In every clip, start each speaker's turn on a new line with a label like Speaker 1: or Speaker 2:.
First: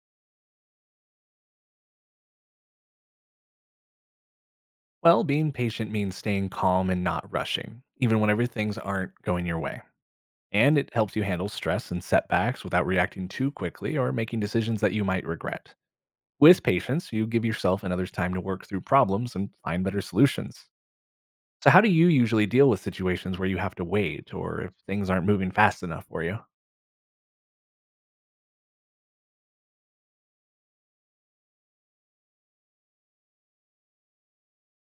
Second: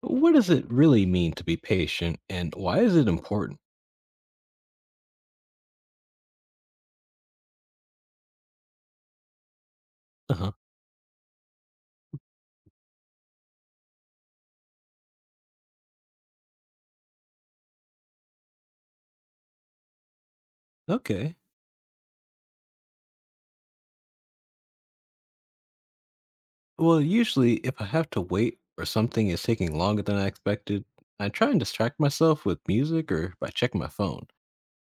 Speaker 1: What does it really mean to be patient and why is it important?
Speaker 2: Well, being patient means staying calm and not rushing, even whenever things aren't going your way.
Speaker 1: Uh huh.
Speaker 2: And it helps you handle stress and setbacks without reacting too quickly or making decisions that you might regret. With patience, you give yourself and others time to work through problems and find better solutions.
Speaker 1: Okay.
Speaker 2: So, how do you usually deal with situations where you have to wait or if things aren't moving fast enough for you?
Speaker 1: Well, usually, if I have to wait or something is taking longer than I expected, I try and distract myself with music or by checking my phone.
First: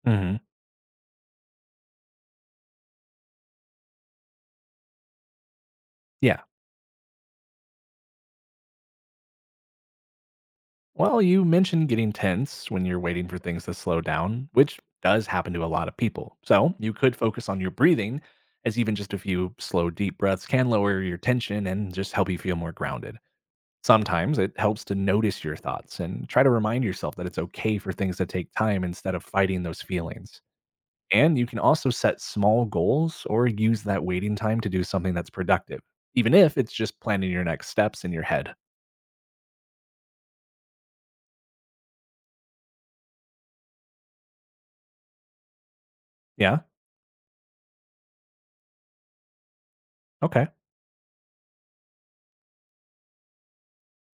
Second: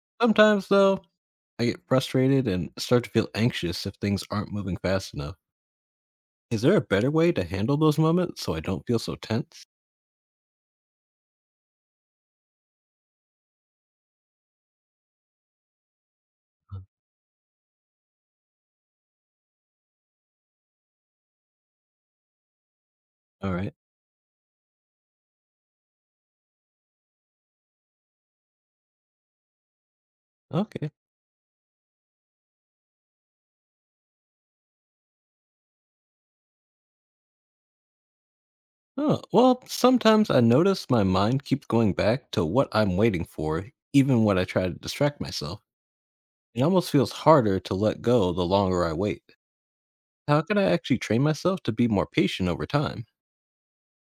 Speaker 2: hmm
Speaker 1: Sometimes, though, I get frustrated and start to feel anxious if things aren't moving fast enough.
Speaker 2: Yeah.
Speaker 1: Is there a better way to handle those moments so I don't feel so tense?
Speaker 2: Well, you mentioned getting tense when you're waiting for things to slow down, which does happen to a lot of people. So
Speaker 1: Uh,
Speaker 2: you could focus on your breathing, as even just a few slow, deep breaths can lower your tension and just help you feel more grounded.
Speaker 1: All right.
Speaker 2: Sometimes it helps to notice your thoughts and try to remind yourself that it's okay for things to take time instead of fighting those feelings.
Speaker 1: Okay.
Speaker 2: And you can also set small goals or use that waiting time to do something that's productive, even if it's just planning your next steps in your head.
Speaker 1: Oh, well, sometimes I notice my mind keeps going back to what I'm waiting for, even when I try to distract myself.
Speaker 2: Yeah.
Speaker 1: It almost feels harder to let go the longer I wait. How
Speaker 2: Okay.
Speaker 1: can I actually train myself to be more patient over time?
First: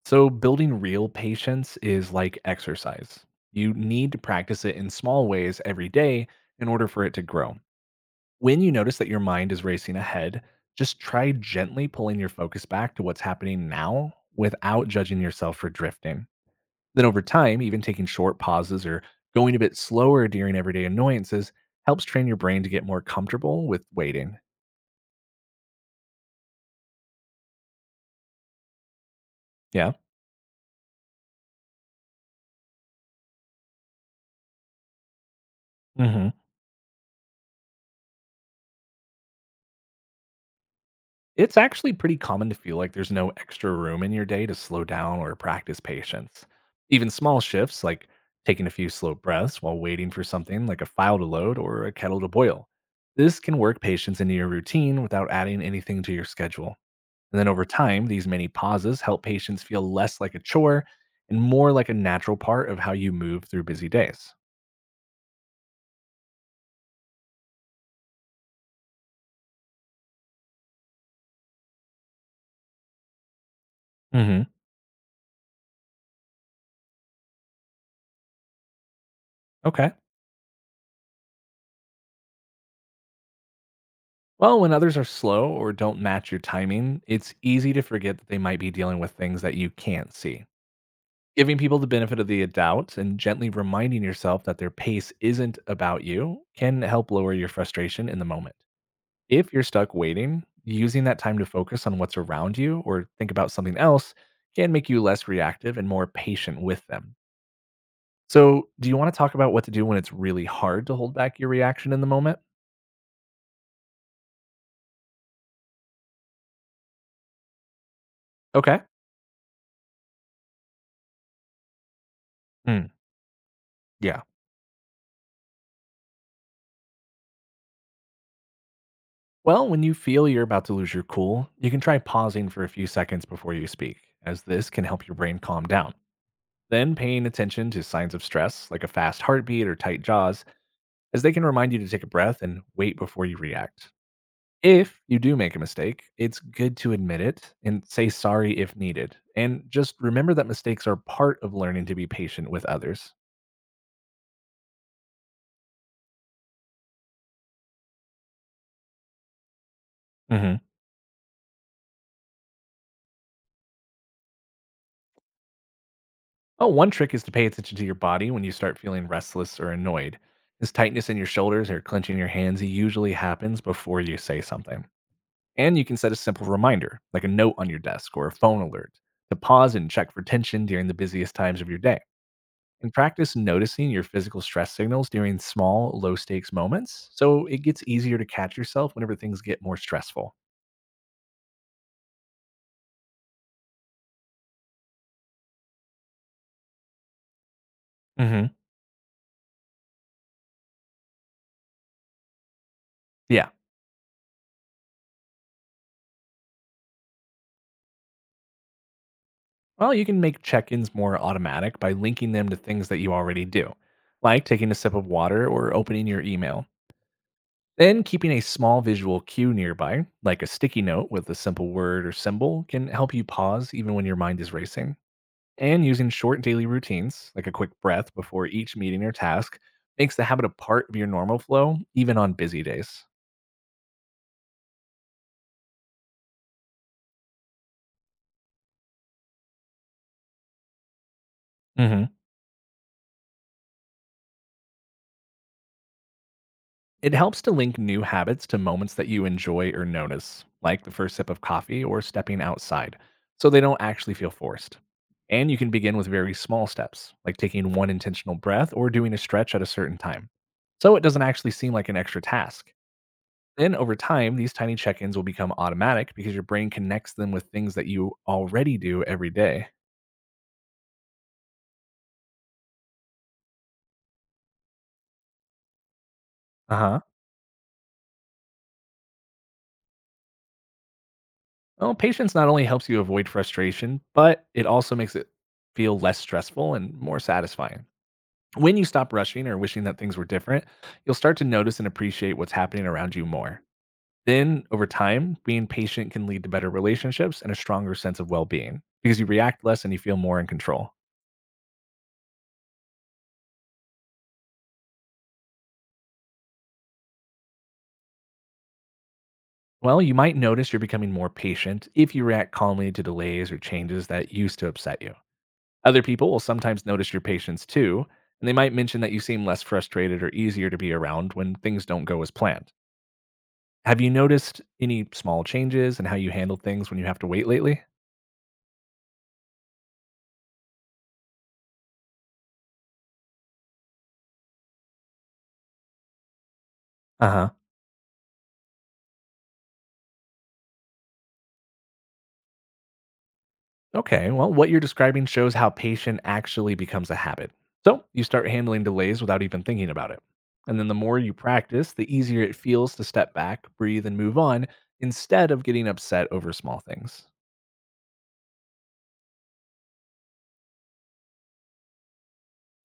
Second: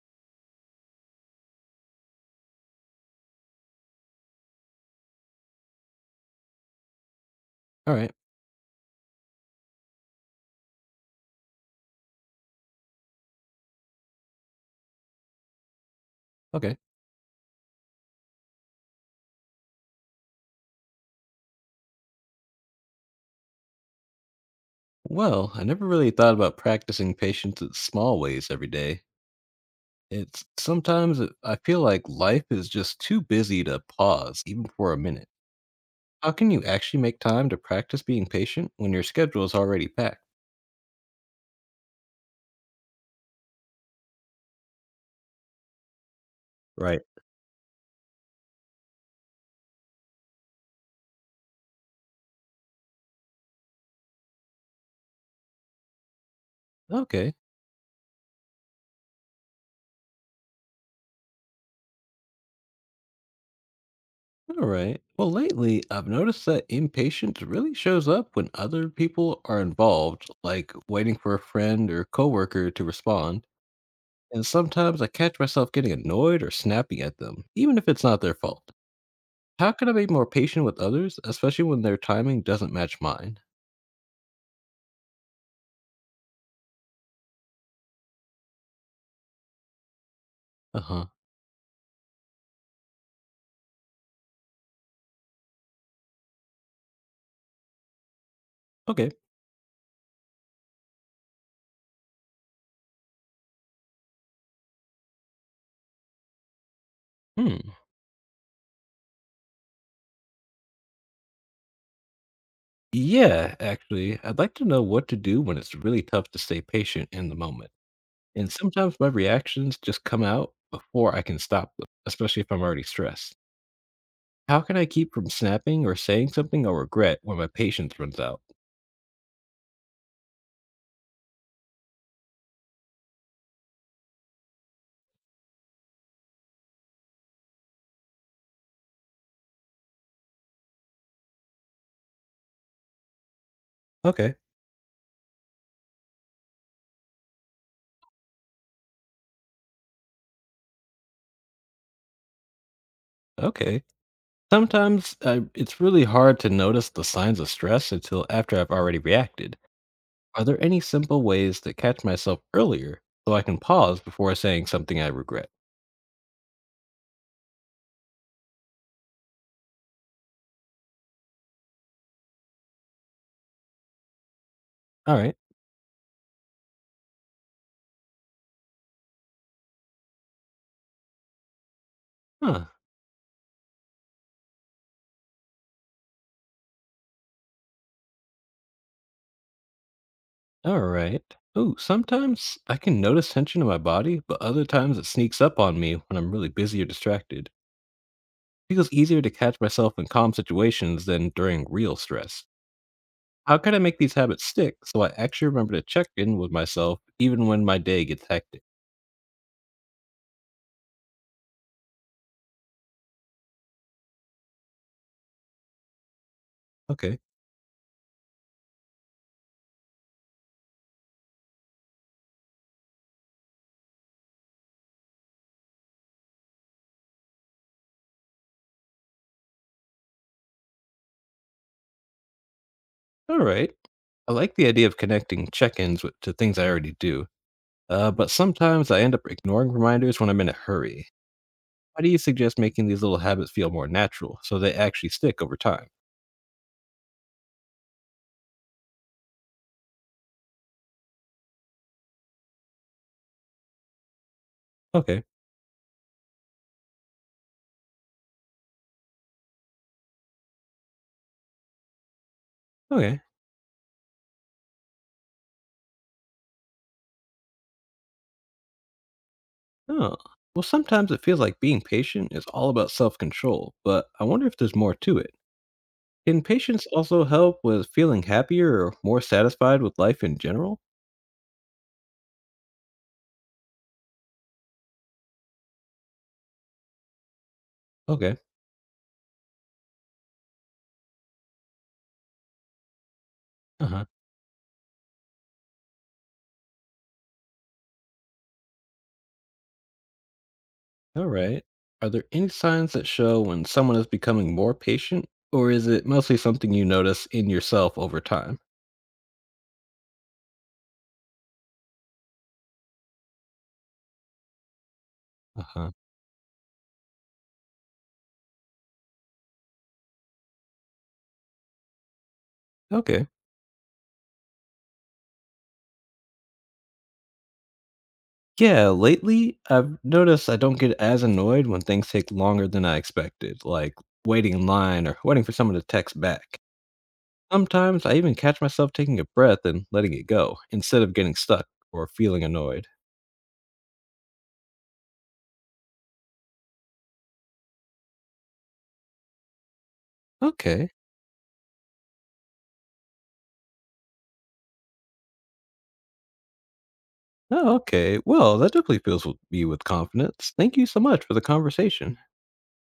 Speaker 2: So, building real patience is like exercise. You need to practice it in small ways every day in order for it to grow.
Speaker 1: All right.
Speaker 2: When you notice that your mind is racing ahead, just try gently pulling your focus back to what's happening now without judging yourself for drifting.
Speaker 1: Okay.
Speaker 2: Then, over time, even taking short pauses or going a bit slower during everyday annoyances helps train your brain to get more comfortable with waiting.
Speaker 1: Well, I never really thought about practicing patience in small ways every day.
Speaker 2: Yeah.
Speaker 1: I feel like life is just too busy to pause even for a minute.
Speaker 2: hmm
Speaker 1: How can you actually make time to practice being patient when your schedule is already packed?
Speaker 2: It's actually pretty common to feel like there's no extra room in your day to slow down or practice patience.
Speaker 1: Right.
Speaker 2: Even small shifts, like taking a few slow breaths while waiting for something like a file to load or a kettle to boil, this can work patience into your routine without adding anything to your schedule.
Speaker 1: Okay.
Speaker 2: And then over time, these many pauses help patients feel less like a chore and more like a natural part of how you move through busy days.
Speaker 1: All right. Well, lately I've noticed that impatience really shows up when other people are involved, like waiting for a friend or coworker to respond. And
Speaker 2: hmm
Speaker 1: sometimes I catch myself getting annoyed or snapping at them, even if it's not their fault. How can
Speaker 2: Okay.
Speaker 1: I be more patient with others, especially when their timing doesn't match mine?
Speaker 2: Well, when others are slow or don't match your timing, it's easy to forget that they might be dealing with things that you can't see.
Speaker 1: Uh huh.
Speaker 2: Giving people the benefit of the doubt and gently reminding yourself that their pace isn't about you can help lower your frustration in the moment.
Speaker 1: Okay.
Speaker 2: If you're stuck waiting, using that time to focus on what's around you or think about something else can make you less reactive and more patient with them.
Speaker 1: Hmm.
Speaker 2: So, do you want to talk about what to do when it's really hard to hold back your reaction in the moment?
Speaker 1: Yeah, actually, I'd like to know what to do when it's really tough to stay patient in the moment. And
Speaker 2: Okay.
Speaker 1: sometimes my reactions just come out before I can stop them, especially if I'm already
Speaker 2: Hmm.
Speaker 1: stressed.
Speaker 2: Yeah.
Speaker 1: How can I keep from snapping or saying something I'll regret when my patience runs out?
Speaker 2: Well, when you feel you're about to lose your cool, you can try pausing for a few seconds before you speak, as this can help your brain calm down. Then paying attention to signs of stress, like a fast heartbeat or tight jaws, as they can remind you to take a breath and wait before you react.
Speaker 1: Okay,
Speaker 2: If you do make a mistake, it's good to admit it and say sorry if needed. And just remember that mistakes are part of learning to be patient with others.
Speaker 1: okay. Sometimes it's really hard to notice the signs of stress until after I've already reacted. Are
Speaker 2: Mhm.
Speaker 1: there any simple ways to catch myself earlier so I can pause before saying something I regret?
Speaker 2: Oh, one trick is to pay attention to your body when you start feeling restless or annoyed. This tightness in your shoulders or clenching your hands usually happens before you say something.
Speaker 1: All right.
Speaker 2: And you can set a simple reminder, like a note on your desk or a phone alert, to pause and check for tension during the busiest times of your day.
Speaker 1: Huh.
Speaker 2: And practice noticing your physical stress signals during small, low stakes moments so it gets easier to catch yourself whenever things get more stressful.
Speaker 1: All right. Ooh, sometimes I can notice tension in my body, but other times it sneaks up on me when I'm really busy or distracted.
Speaker 2: hmm
Speaker 1: It feels easier to catch myself in calm situations than during real stress.
Speaker 2: Yeah.
Speaker 1: How can I make these habits stick so I actually remember to check in with myself even when my day gets hectic?
Speaker 2: Well, you can make check ins more automatic by linking them to things that you already do, like taking a sip of water or opening your email.
Speaker 1: Okay.
Speaker 2: Then, keeping a small visual cue nearby, like a sticky note with a simple word or symbol, can help you pause even when your mind is racing. And using short daily routines, like a quick breath before each meeting or task, makes the habit a part of your normal flow, even on busy days.
Speaker 1: All right. I like the idea of connecting check ins to things I already do, but sometimes I end up ignoring reminders when I'm in a hurry. How do
Speaker 2: Mhm.
Speaker 1: you suggest making these little habits feel more natural so they actually stick over time?
Speaker 2: It helps to link new habits to moments that you enjoy or notice, like the first sip of coffee or stepping outside, so they don't actually feel forced.
Speaker 1: Okay.
Speaker 2: And you can begin with very small steps, like taking one intentional breath or doing a stretch at a certain time. So it doesn't actually seem like an extra task.
Speaker 1: Okay.
Speaker 2: Then over time, these tiny check ins will become automatic because your brain connects them with things that you already do every day.
Speaker 1: Oh. Well, sometimes it feels like being patient is all about self control, but I wonder if there's more to it. Can
Speaker 2: Uh
Speaker 1: patience
Speaker 2: huh.
Speaker 1: also help with feeling happier or more satisfied with life in general?
Speaker 2: Well, patience not only helps you avoid frustration, but it also makes it feel less stressful and more satisfying.
Speaker 1: Okay.
Speaker 2: When you stop rushing or wishing that things were different, you'll start to notice and appreciate what's happening around you more.
Speaker 1: Uh-huh.
Speaker 2: Then, over time, being patient can lead to better relationships and a stronger sense of well being because you react less and you feel more in control.
Speaker 1: All right. Are there any signs that show when someone is becoming more patient, or is it mostly something you notice in yourself over time?
Speaker 2: Well, you might notice you're becoming more patient if you react calmly to delays or changes that used to upset you.
Speaker 1: Uh-huh.
Speaker 2: Other people will sometimes notice your patience too, and they might mention that you seem less frustrated or easier to be around when things don't go as planned.
Speaker 1: Okay.
Speaker 2: Have you noticed any small changes in how you handle things when you have to wait lately?
Speaker 1: Yeah, lately I've noticed I don't get as annoyed when things take longer than I expected, like waiting in line or waiting for someone to text back.
Speaker 2: Uh huh.
Speaker 1: Sometimes I even catch myself taking a breath and letting it go instead of getting stuck or feeling annoyed.
Speaker 2: Okay, well, what you're describing shows how patient actually becomes a habit. So you start handling delays without even thinking about it. And then
Speaker 1: Okay.
Speaker 2: the more you practice, the easier it feels to step back, breathe, and move on instead of getting upset over small things.
Speaker 1: Oh, okay. Well, that definitely fills me with confidence. Thank you so much for the conversation.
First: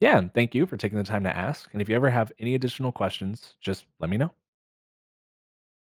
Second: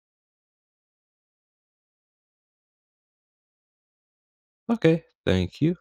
Speaker 2: Yeah, and thank you for taking the time to ask. And if you ever have any additional questions, just let me know.
Speaker 1: Okay, thank you.